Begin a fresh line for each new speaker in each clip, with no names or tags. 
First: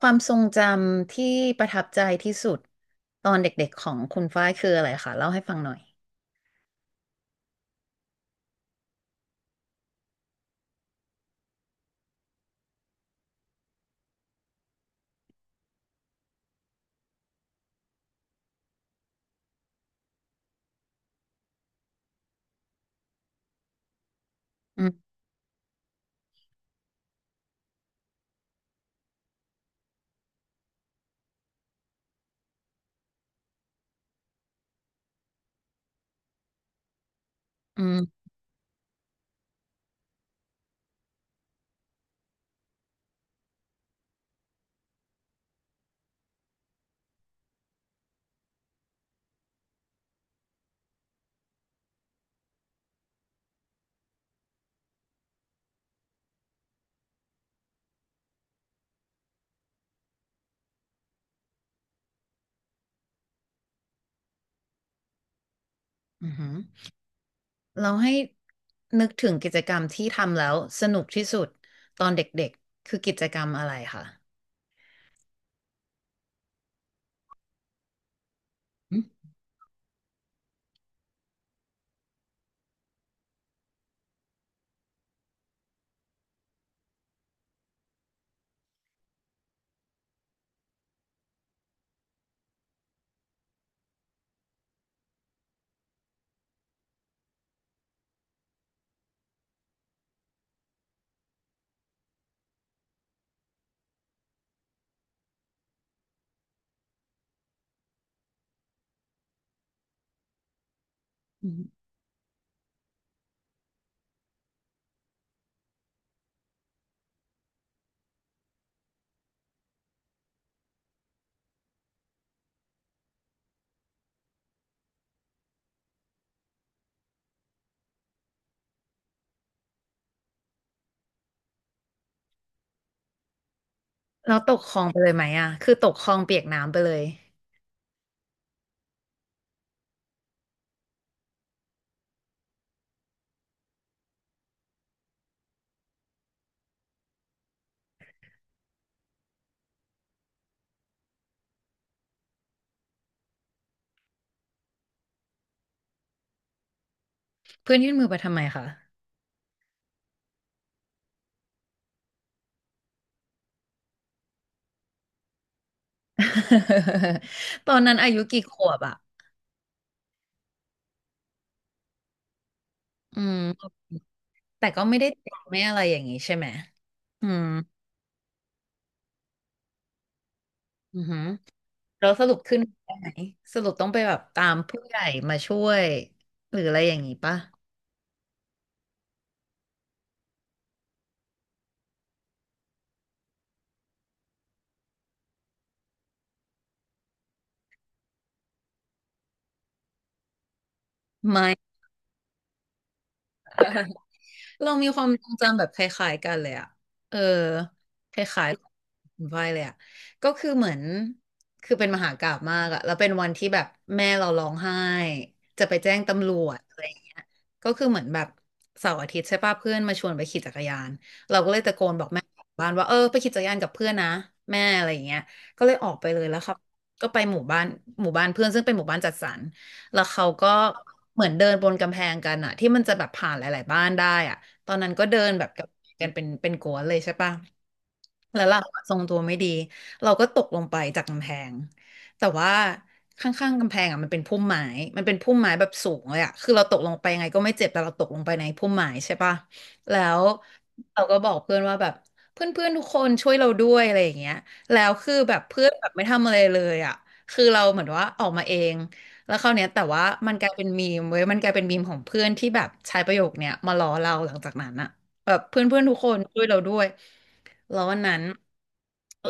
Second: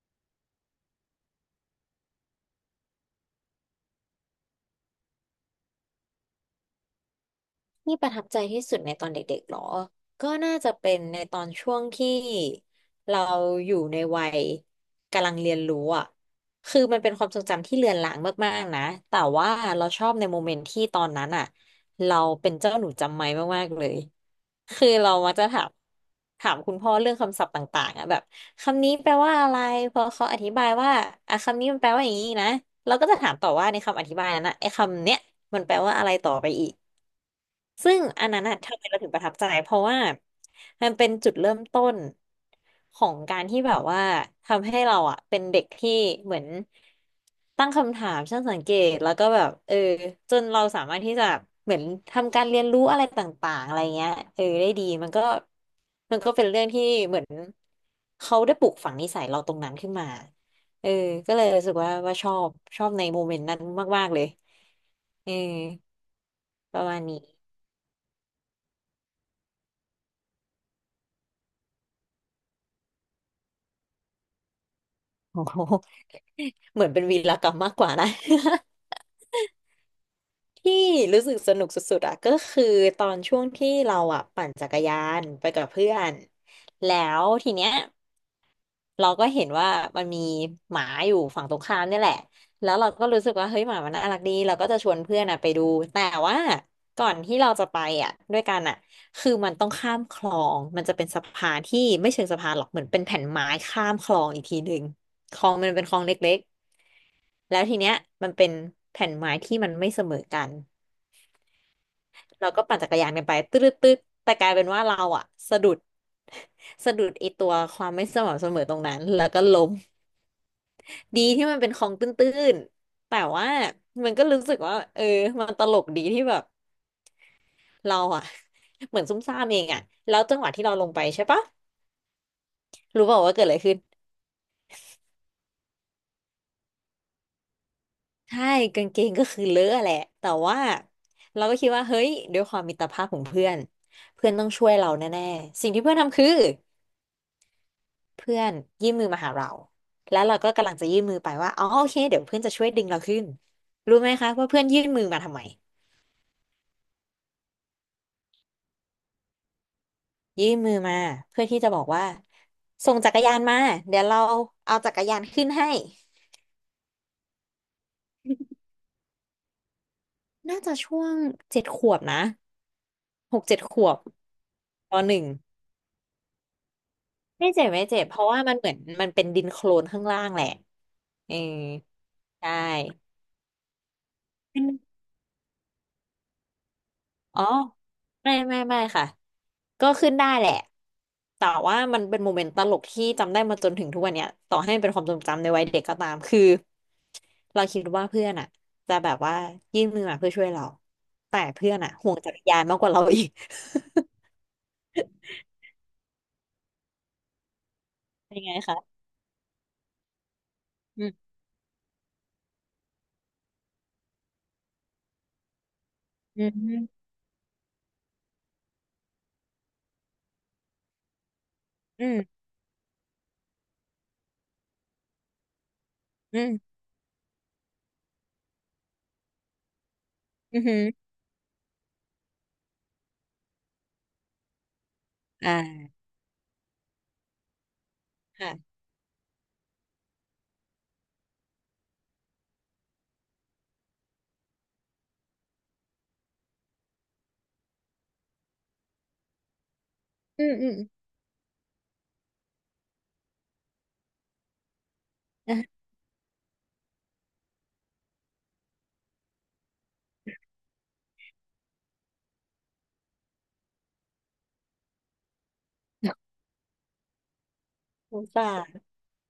ความทรงจำที่ประทับใจที่สุดตอนเด็กๆของคุณฝ้ายคืออะไรคะเล่าให้ฟังหน่อย
ที่ประทับใจที่สุดในตอนเด็กๆหรอก็น่าจะเป็นในตอนช่วงที่เราอยู่ในวัยกำลังเรียนรู้อ่ะคือมันเป็นความทรงจำที่เลือนลางมากๆนะแต่ว่าเราชอบในโมเมนต์ที่ตอนนั้นอ่ะเราเป็นเจ้าหนูจำไม้มากๆเลย
อื
คือ
ม
เรามักจะถามคุณพ่อเรื่องคำศัพท์ต่างๆอ่ะแบบคำนี้แปลว่าอะไรพอเขาอธิบายว่าอ่ะคำนี้มันแปลว่าอย่างนี้นะเราก็จะถามต่อว่าในคำอธิบายนั้นนะไอ้คำเนี้ยมันแปลว่าอะไรต่อไปอีก
อื
ซึ่ง
ม
อันนั้นอะทำไมเราถึงประทับใจเพราะว่ามันเป็นจุดเริ่มต้นของการที่แบบว่าทำให้เราอะเป็นเด็กที่เหมือนตั้งคำถามช่างสังเกตแล้วก็แบบเออจนเราสามารถที่จะเหมือนทำการเรียนรู้อะไรต่างๆอะไรเงี้ยเออได้ดีมันก็เป็นเรื่องที่เหมือนเขาได้ปลูกฝังนิสัยเราตรงนั้นขึ้นมาเออก็เลยรู้สึกว่าชอบในโมเมนต์นั้นมากๆเลยเออ
อือหือ
ประมาณนี้
เราให้นึกถึงกิจกรรมที่ทำแล้วสนุกที่สุดตอนเด็กๆคือกิจกรรมอะไรคะ
โอ้โห เหมือนเป็นวีรกรรมมากกว่านะ
อืม
ที่รู้สึกสนุกสุดๆอะก็คือตอนช่วงที่เราอะปั่นจักรยานไปกับเพื่อนแล้วทีเนี้ยเราก็เห็นว่ามันมีหมาอยู่ฝั่งตรงข้ามเนี่ยแหละแล้วเราก็รู้สึกว่าเฮ้ยหมามันน่ารักดีเราก็จะชวนเพื่อนอะไปดูแต่ว่าก่อนที่เราจะไปอะด้วยกันอะคือมันต้องข้ามคลองมันจะเป็นสะพานที่ไม่เชิงสะพานหรอกเหมือนเป็นแผ่นไม้ข้ามคลองอีกทีหนึ่งคลองมันเป็นคลองเล็ก แล้วทีเนี้ยมันเป็นแผ่นไม้ที่มันไม่เสมอกัน
อืม
เราก็ปั่นจักรยานกันไปตืดตืดแต่กลายเป็นว่าเราอะสะดุด สะดุดไอตัวความไม่สม่ำเสมอตรงนั้นแล้วก็ล้มดีที่มันเป็นคลองตื้นๆแต่ว่ามันก็รู้สึกว่าเออมันตลกดีที่แบบเราอะ เหมือนซุ่มซ่ามเองอะแล้วจังหวะที่เราลงไปใช่ปะรู้เปล่าว่าเกิดอะไรขึ้น
เราตกคลองไปเลยไหมอะคือตกคลองเปียกน้ำไปเลย
ใช่กางเกงก็คือเลอะแหละแต่ว่าเราก็คิดว่าเฮ้ยด้วยความมิตรภาพของเพื่อนเพื่อนต้องช่วยเราแน่ๆสิ่งที่เพื่อนทำคือเพื่อนยื่นมือมาหาเราแล้วเราก็กำลังจะยื่นมือไปว่าอ๋อโอเคเดี๋ยวเพื่อนจะช่วยดึงเราขึ้นรู้ไหมคะว่าเพื่อนยื่นมือมาทำไม
เพื่อนยื่นมือไปทำไมคะ
ยื่นมือมาเพื่อที่จะบอกว่าส่งจักรยานมาเดี๋ยวเราเอาจักรยานขึ้นให้
ตอนนั้นอายุกี่ขวบอะ
น่าจะช่วงเจ็ดขวบนะ
อื
ห
ม
กเจ็ดขวบ
แต่ก็
ป
ไม่ได้
หนึ่ง
เจ็บไม่อะไรอย่างนี้ใช่ไหมอืม
ไม่เจ็บไม่เจ็บเพราะว่ามันเหมือนมันเป็นดินโคลนข้างล่างแหละ
อือหือ
เออ
เราสรุป
ใช่
ขึ้นไปไหนสรุปต้องไปแบบตาม
ขึ้น
ผู้ใหญ่มาช่วยหรืออะไรอย่างนี้ปะ
อ๋อไม่ไม่ไม่ค่ะก็ขึ้นได้แหละแต่ว่ามันเป็นโมเมนต์ตลกที่จำได้มาจนถึงทุกวันเนี้ยต่อให้มันเป็นความทรงจำในวัยเด็กก็ตามคือเราคิดว่าเพื่อนอ่ะจะแบบว่ายื่นมือมาเพื่อช่วยเราแต่
ไม่
เพื่อนอ่ะห่วงจักรยานมากกว่าเราอีก
เรามีความทรงจำแบบคล้ายๆกันเลยอะเออค
เป็น
ล้าย
ไง
ๆค
คะ
ุณฝ้ายเลยอะก็คือเหมือน
อืม
คือเป็นมหากาพย์มากอะแล้วเป็นวันที่แบบแม่เราร้องไห้จะไปแจ้งตำร
อื
วจอะไร
ม
อย่างเงี้ยก็คือเหมือนแบบเสาร์อาทิตย์ใช่ป่ะเพื่อนมาชวนไปขี่จักรยานเราก็เลยตะโกนบ
อื
อกแม่
ม
บ้านว่าเออไปขี่จักรยานกับเพื่อนนะแม่อะไรอย่างเงี้ยก็เลยออกไปเลยแล้
อื
วครับ
ม
ก็ไปหมู่บ้านหมู่บ้านเพื่อนซึ่งเป็นหมู่บ้านจัดสรรแล้วเขาก็
อืมอม
เหมือนเดินบนกำแพงกันอะที่มันจะแบบผ่านหลายๆบ้านได้อะ ตอนนั้นก็เดินแบ
อ
บกับ
่า
กันเป็นกัวนเลยใช่ปะ แล้วเรา
ค่ะ
อะทรงตัวไม่ดีเราก็ตกลงไปจากกำแพงแต่ว่าข้างๆกำแพงอ่ะมันเป็นพุ่มไม้มันเป็นพุ่มไม้แบบสูงเลยอ่ะคือเราตกลงไปยังไงก็ไม่เจ็บ แต่เราตกลงไปในพุ่มไม้ใช่ปะ แล้ว
อืมอืม
เราก็บอกเพื่อนว่าแบบเพื่อนๆทุกคนช่วยเราด้วยอะไรอย่างเงี้ยแล้วคือแบบเพื่อน
อ่ะ
แบบไม่ทำอะไรเลยอ่ะคือเราเหมือนว่าออกมาเอง แล้วคราวเนี้ยแต่ว่ามันกลายเป็นมีมเว้ยมันกลายเป็นมีมของเพื่อนที่แบบใช้ประโยคเนี้ยมาล้อเราหลังจากนั้นอะแบบเพื่อนเพื่อนทุกคนช่วยเราด้วยแล้ววัน
ส
นั้น
งสาร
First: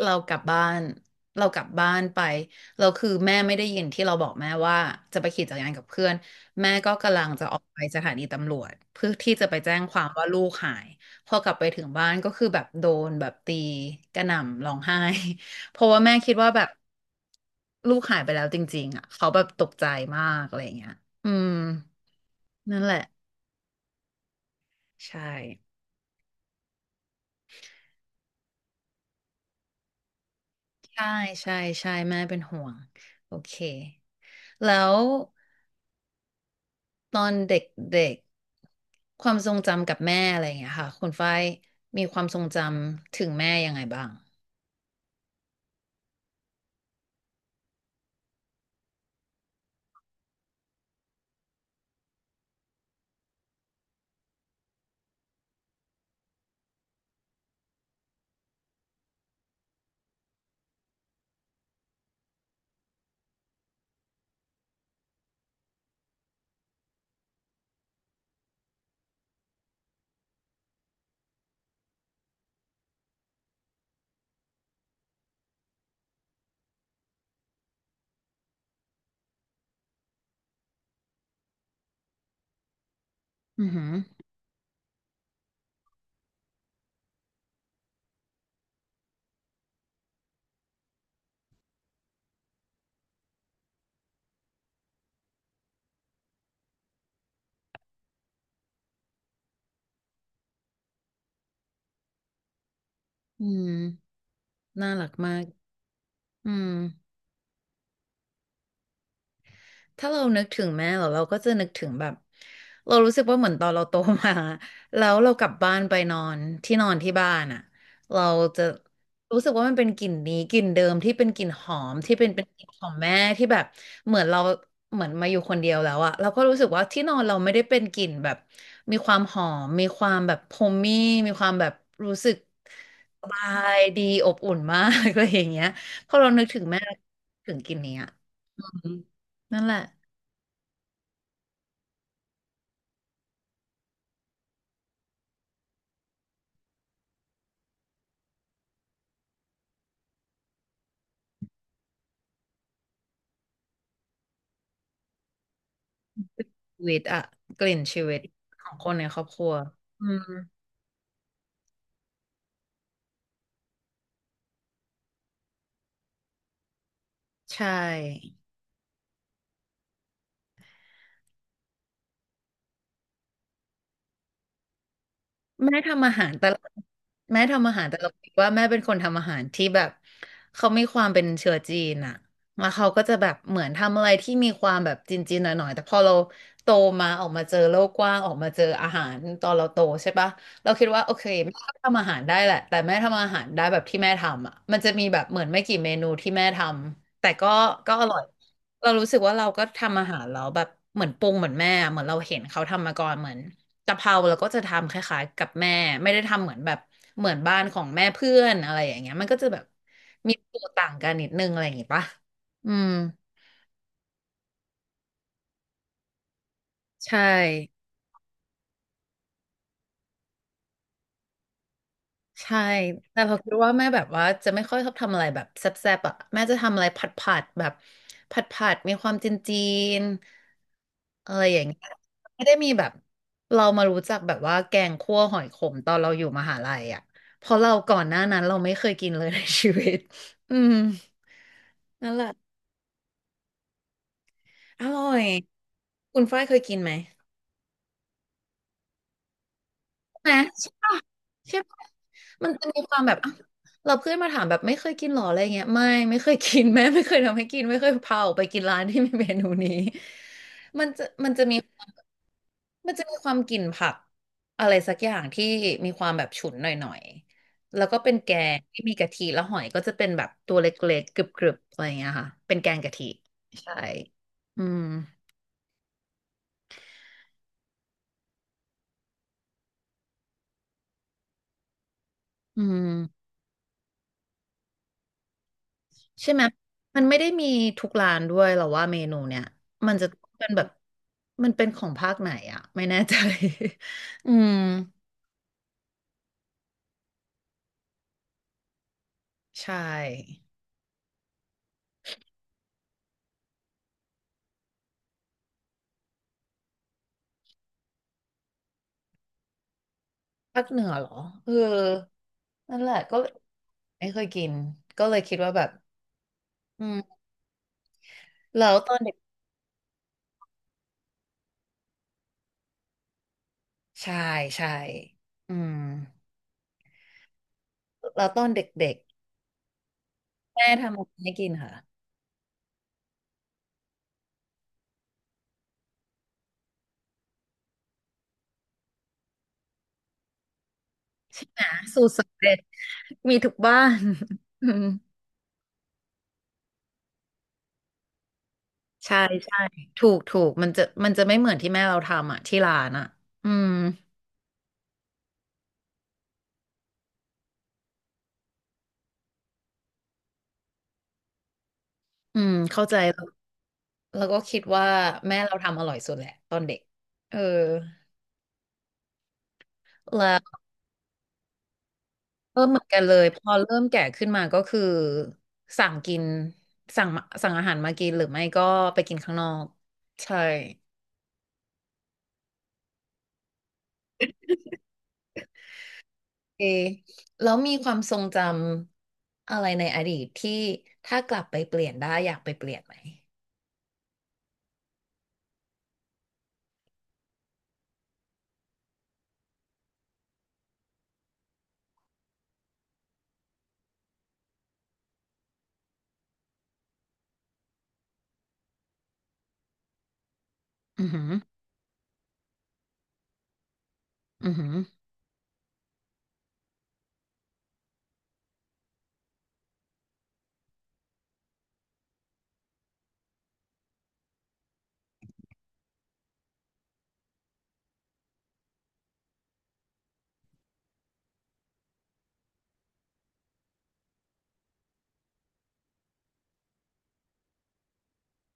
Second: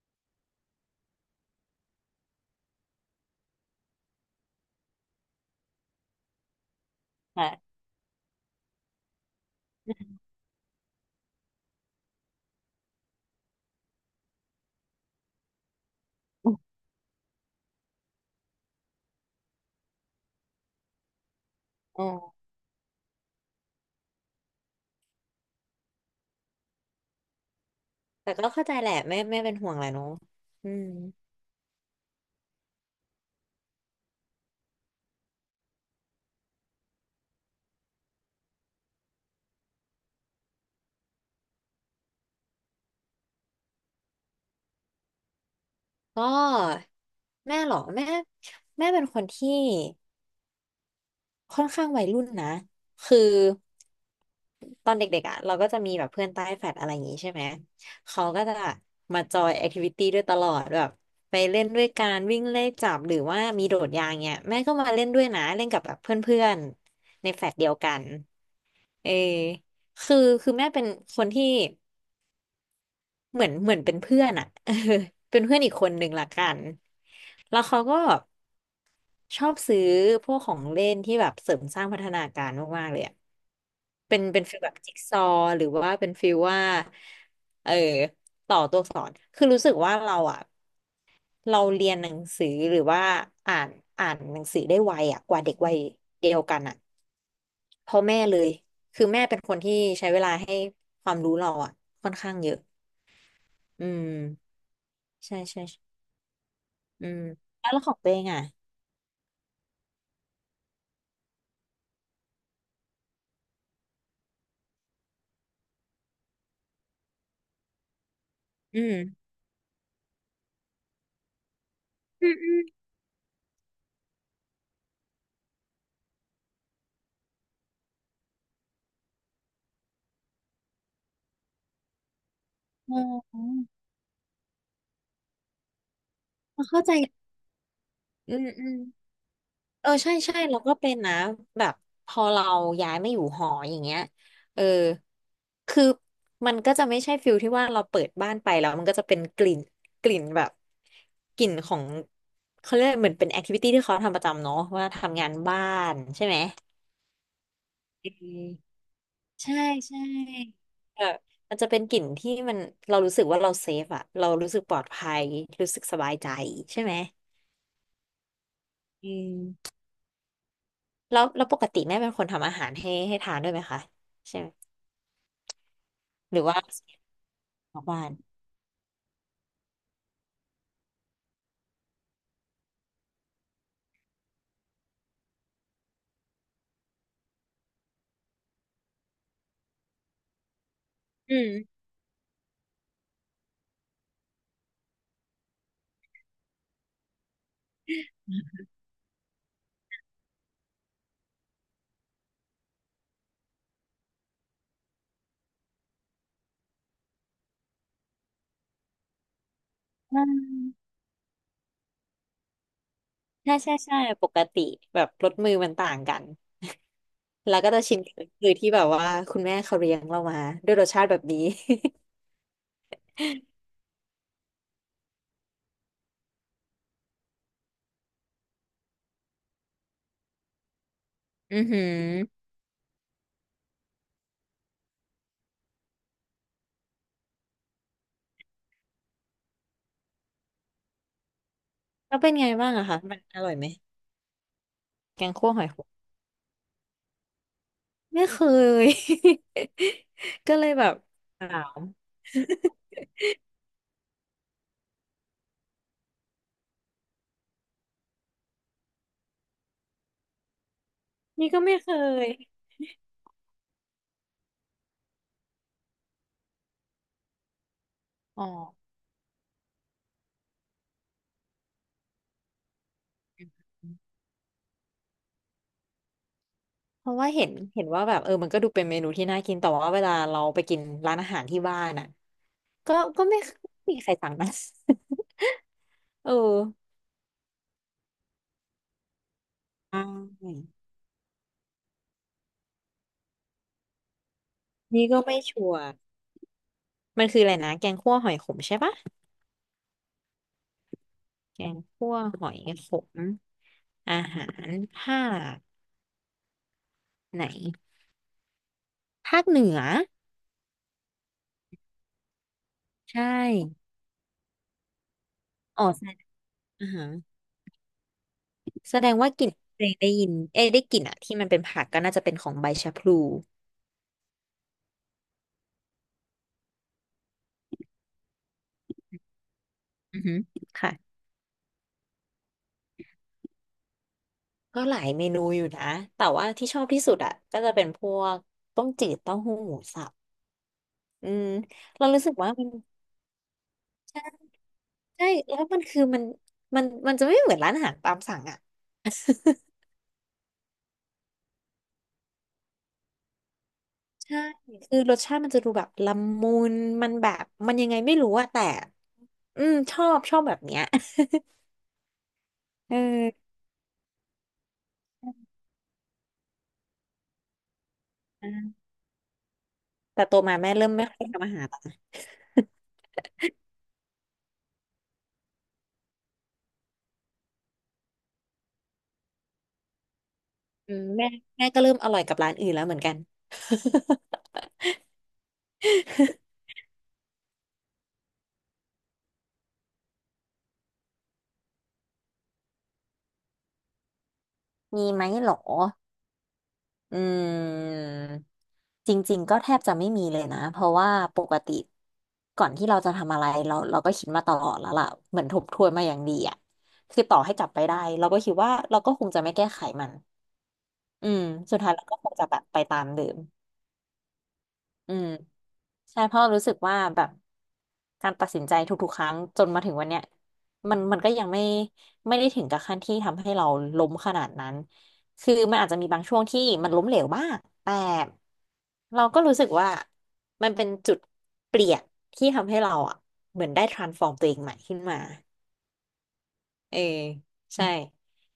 เรากลับบ้านเรากลับบ้านไปเราคือแม่ไม่ได้ยินที่เราบอกแม่ว่าจะไปขี่จักรยานกับเพื่อนแม่ก็กำลังจะ
ค่ะ
ออกไปสถานีตำรวจเพื่อที่จะไปแจ้งความว่าลูกหายพอกลับไปถึงบ้านก็คือแบบโดนแบบตีกระหน่ำร้องไห้ เพราะว่าแม่คิดว่าแบ บลูกหายไปแล้วจริงๆอ่ะเขาแบบตกใจมากอะไรอย่างเงี้ยอืม
ออ
นั่นแหละใช่
แต่ก็เข้าใจแหละแม่เป็นห่วงแหละเนาะอืม
ใช่ใช่ใช่แม่เป็นห่วงโอเคแล้วตอนเด็กๆความทรงจำกับแม่อะไรอย่างเงี้ยค่ะคุณฝ้ายมีความทรงจำถึงแม่ยังไงบ้าง
ก็แม่เหรอแม่แม่เป็นคนที่ค่อนข้างวัยรุ่นนะคือตอนเด็กๆอ่ะเราก็จะมีแบบเพื่อนใต้แฟลตอะไรอย่างงี้ใช่ไหมเขาก็จะมาจอยแอคทิวิตี้ด้วยตลอดแบบไปเล่นด้วยการวิ่งเลขจับหรือว่ามีโดดยางเนี่ยแม่ก็มาเล่นด้วยนะเล่นกับแบบเพื่อนๆในแฟลตเดียวกันเออคือคือแม่เป็นคนที่ เหมือนเป็นเพื่อนอะ เออเป็นเพื่อนอีกคนหนึ่งละกัน แล้วเขาก็ชอบซื้อพวกของเล่นที่แบบเสริมสร้างพัฒนาการมากๆเลยอะ
อือหือ
เป็นฟีลแบบจิ๊กซอว์หรือว่าเป็นฟีลว่าเออต่อตัวอักษรคือรู้สึกว่าเราอะเราเรียนหนังสือหรือว่าอ่านอ่านหนังสือได้ไวอะกว่าเด็กวัยเดียวกันอะเพราะแม่เลยคือแม่เป็นคนที่ใช้เวลาให้ความรู้เราอะค่อนข้างเยอะ
อื
อืม
มน่ารัก
ใช่
มาก
ใช่ใช่
อืม
อืมแล้วของตัวเองอ่ะ
ถ้าเรานึกถึงแม่เราเราก็จะนึกถึงแบบเรารู้สึกว่าเหมือนตอนเราโตมา แล้วเรากลับบ้านไปนอนที่นอนที่บ้านอ่ะเราจะ
อืม
รู้สึกว่ามันเป็นกลิ่นนี้กลิ่นเดิมที่เป็นกลิ่นหอมที่เป็
อื
น
ม
เป็น
อื
ก
ม
ลิ่นของแม่ที่แบบเหมือนเราเหมือนมาอยู่คนเดียวแล้วอะเราก็รู้สึกว่าที่นอนเราไม่ได้เป็นกลิ่นแบบมีความหอมมีความแบบโฮมมี่มีความแบบรู้สึก
อ๋
สบา
อ
ยดีอบอุ่นมาก อะไรอย่างเงี้ยพอเรานึกถึงแม่
เเข้าใจ
ถึงกลิ่นเนี้ย
อืม
อื
อืม
มนั่นแหละ
เออใช่ใช่เราก็เป็นนะแบบพอเราย้ายมาอยู่หออย่างเงี้ยเออคือมันก็จะไม่ใช่ฟิลที่ว่าเราเปิดบ้านไปแล้วมันก็จะเป็นกลิ่นกลิ่นแบบกลิ่นของเขาเรียกเหมือนเป็นแอคทิวิตี้ที่เขาทำประจำเนาะว่าทำงานบ้านใช่ไหม
ชีวิตอะกลิ่นชีวิตของคนในครอบครัว
ใช่ใช่
อืม
เออมันจะเป็นกลิ่นที่มันเรารู้สึกว่าเราเซฟอะเรารู้สึกปลอดภัยรู้สึกสบายใจใช่ไหม
ใช่
อืมแล้วปกติแม่เป็นคนทำอาหารให้ทานด้วยไหมคะใช่ไหม
แม่ทำอาหาร
หรือ
แต่
ว่า
ละแม่ทำอา
ออ
หา
ก
รแต่
บ้า
เรา
น
คิดว่าแม่เป็นคนทำอาหารที่แบบเขามีความเป็นเชื้อจีนอะแล้วเขาก็จะแบบเหมือนทำอะไรที่มีความแบบจีนๆหน่อยๆแต่พอเราโตมาออกมาเจอโลกกว้างออกมาเจออาหารตอนเราโตใช่ปะเราคิดว่าโอเค
อื
แม่ก็
ม
ทำอาหารได้แหละแต่แม่ทำอาหารได้แบบที่แม่ทำอะมันจะมีแบบเหมือนไม่กี่เมนูที่แม่ทำแต่ก็ก็อร่อยเรารู้สึกว่าเราก็ทำอาหารแล้วแบบเหมือนปรุงเหมือนแม่อะเหมือนเราเห็นเขาทำมาก่อนเหมือน กะเพราเราก็จะทำคล้ายๆกับแม่ไม่ได้ทำเหมือนแบบเหมือนบ้านของแม่เพื่อนอะไรอย่างเงี้ยมันก็จะแบบ
อื
มีตัวต่า
ม
งกันนิดนึงอะไรอย่างงี้ปะอืม
ใช่ใช่ใช่ปกติแบบรสมือมันต่างกัน
ใช่
แล้วก็จะชิมคือที่แบบว่าคุณแม่เขาเลี้ยงเรามาด้วยรสชาติแบบนี้
ใช่แต่พอคิดว่าแม่แบบว่าจะไม่ค่อยชอบทำอะไรแบบแซ่บๆอ่ะแม่จะทำอะไรผัดแบบผัดมีความจีนจีนอะไร อ
อื
ย่า
อ
งเงี้
หือ
ยไม่ได้มีแบบเรามารู้จักแบบว่าแกงคั่วหอยขมตอนเราอยู่มหาลัยอ่ะเพราะเราก่อนหน้านั้นเราไม่เคยกินเลยในชีวิตอืมนั่
แล้
น
ว
แหละ
เป็นไงบ้างอะคะมันอร่อยไหม
อร่อ
แก
ย
งคั่วหอย
คุณฝ้ายเคยกินไหม
ไม่เคย
น
ก็เลยแบ
ะ
บ
ใช่
ถา
ปะ
ม
มันจะมีความแบบอ้าวเราเพื่อนมาถามแบบไม่เคยกินหรออะไรเงี้ยไม่ไม่เคยกิน แม่ไม่เคยทำให้กินไม่เคยพาออกไปกินร้านที่มีเมนูนี้ มันจะ
นี่
มี
ก็
ค
ไม่
วา
เค
ม
ย
มันจะมีความกลิ่นผักอะไรสักอย่างที่มีความแบบฉุนหน่อยๆแล้วก็เป็นแก
อ๋อ
งที่มีกะทิแล้วหอยก็จะเป็นแบบตัวเล็กๆกรึบๆอะไรเงี้ยค่ะเป็นแกงกะทิใช่อืม
เพราะว่าเห็นว่าแบบเออมันก็ดูเป็นเมนูที่น่ากินแต่ว่าเวลาเราไปกินร้านอาหารที่บ้านอ่ะ
อืม
ก็ไม่มีใครสั่งนะ
ใช่
เอ
ไหม
อ
มันไม่ได้มีทุกร้านด้วยหรอว่าเมนูเนี่ยมัน
ใช
จะต้องเป็นแบบ
่
มันเป็นของภาคไหนอะไม่แน่ใจ อืม
นี่ก็ไม่ชัวร์มันคืออะไรนะแกงคั่วหอยขมใช่ปะ
ใช่
แกงคั่วหอยขมอาหารภาคไหน ภาคเหนือ
ภาคเหนือเหรอเออนั่นแหละก็
ใช่
ไม่เคยกินก็เลยคิดว่าแบบ
อ๋อใช่
อื
อาหาร
มแล้วตอ
แส
น
ด
เด็ก
งว่ากลิ่นเพลงได้ยินเอ้ยได้กลิ่นอะที่มันเป็นผักก็น่าจะเป็นของใบชะพลู
ใช่ใช่อืมแล้วตอนเด็ก
อือฮึ
ๆแม่
ค่ะ
ทำอะไรให้กินค่ะ
ก็หลายเมนูอยู่นะแต่ว่าที่ชอบที่สุดอ่ะก็จะเป็นพวกต้มจืดเต้าหู้หมูสับอืม
่ะสู
เรา
ตร
รู้สึก
สำ
ว่า
เร็จ
มัน
มีทุกบ้าน
ใช่
อืม
ใช่แล้วมันคือมันจะไม่เหมือนร้านอาหารตามสั่งอ่ะ
ใช่ใช่ถูกถูกมันจะไม่เหมือนที่แม่เราทำอ่ะที่ร้านอ่ะอืม
ใช่คือรสชาติมันจะดูแบบละมุนมันแบบมันยังไงไม่รู้อะแต่อืมชอบชอบแบบเนี้ย
อืมเข้า
เ
ใจแล้ว
ออ
แล้วก็คิดว่าแม่เราทำอร่อยสุดแหละตอนเด็กเออ
แต่
แล้
โตมา
ว
แม่เริ่มไม่ค่อยทำอาหาร
เออเหมือนกันเลยพอเริ่มแก่ขึ้นมาก็คือสั่งกินสั่งมาสั่งอาหารมากินหรือไม่ก็ไปกินข้างนอกใช่
อืมแม่ก็เริ่มอร่อยกับร้านอื่นแล้วเหมือนกัน
เอแล้วมีความทรงจำอะไรในอดีตที่ถ้ากลับไปเปลี่ยนได้อยากไปเปลี่ยนไหม
มีไหมหรออืมจริงๆก็แทบจะไม่มีเลยนะเพราะว่าปกติก่อนที่เราจะทำอะไรเราก็คิดมาตลอดแล้วล่ะเหมือนทบทวนมาอย่างดีอ่ะคือต่อให้กลับไปได้เราก็คิดว่าเราก็คงจะไม่แก้ไขมัน
อือหื
อื
อ
มสุดท้ายเราก็คงจะแบบไปตามเดิม
อือหือ
อืมใช่เพราะรู้สึกว่าแบบการตัดสินใจทุกๆครั้งจนมาถึงวันเนี้ยมันก็ยังไม่ได้ถึงกับขั้นที่ทำให้เราล้มขนาดนั้นคือมันอาจจะมีบางช่วงที่มันล้มเหลวบ้างแต่เราก็รู้สึกว่ามันเป็นจุดเปลี่ยนที่ทำให้เราอ่ะเหมือนได้ transform ตัวเองใหม่ขึ้นมาเออใช่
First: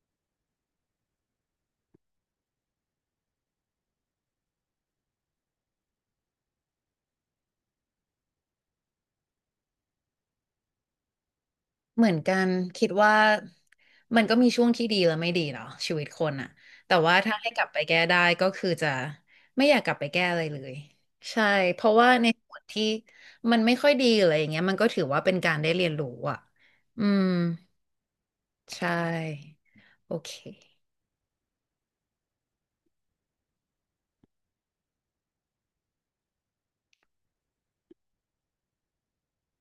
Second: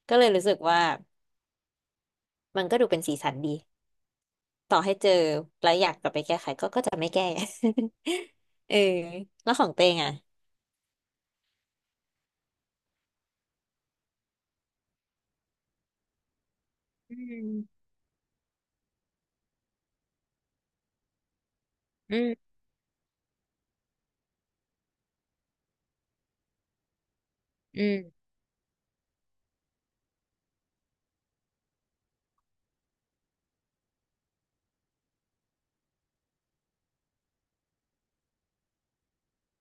ก็เลยรู้สึกว่ามันก็ดูเป็นสีสันดีต่อให้เจอแล้วจะไม่แก้ เออแล้วของเตงอ่ะ
เหมือนกันคิดว่ามันก็มีช่วงที่ดีและไม่ดีเนาะชีวิตคนอะแต่
อื
ว่าถ้าให้กลับไป
ม
แก้ได้ก็คือจะไม่อยากกลับไปแก้อะไรเลยใช่เพราะว่า
อื
ใน
มอื
ส่
ม
วนที่มันไม่ค่อยดีออะไรอย่างเงี้ยมันก็ถือว่าเป็นการได้เรียนรู้อะอืมใช่โอเค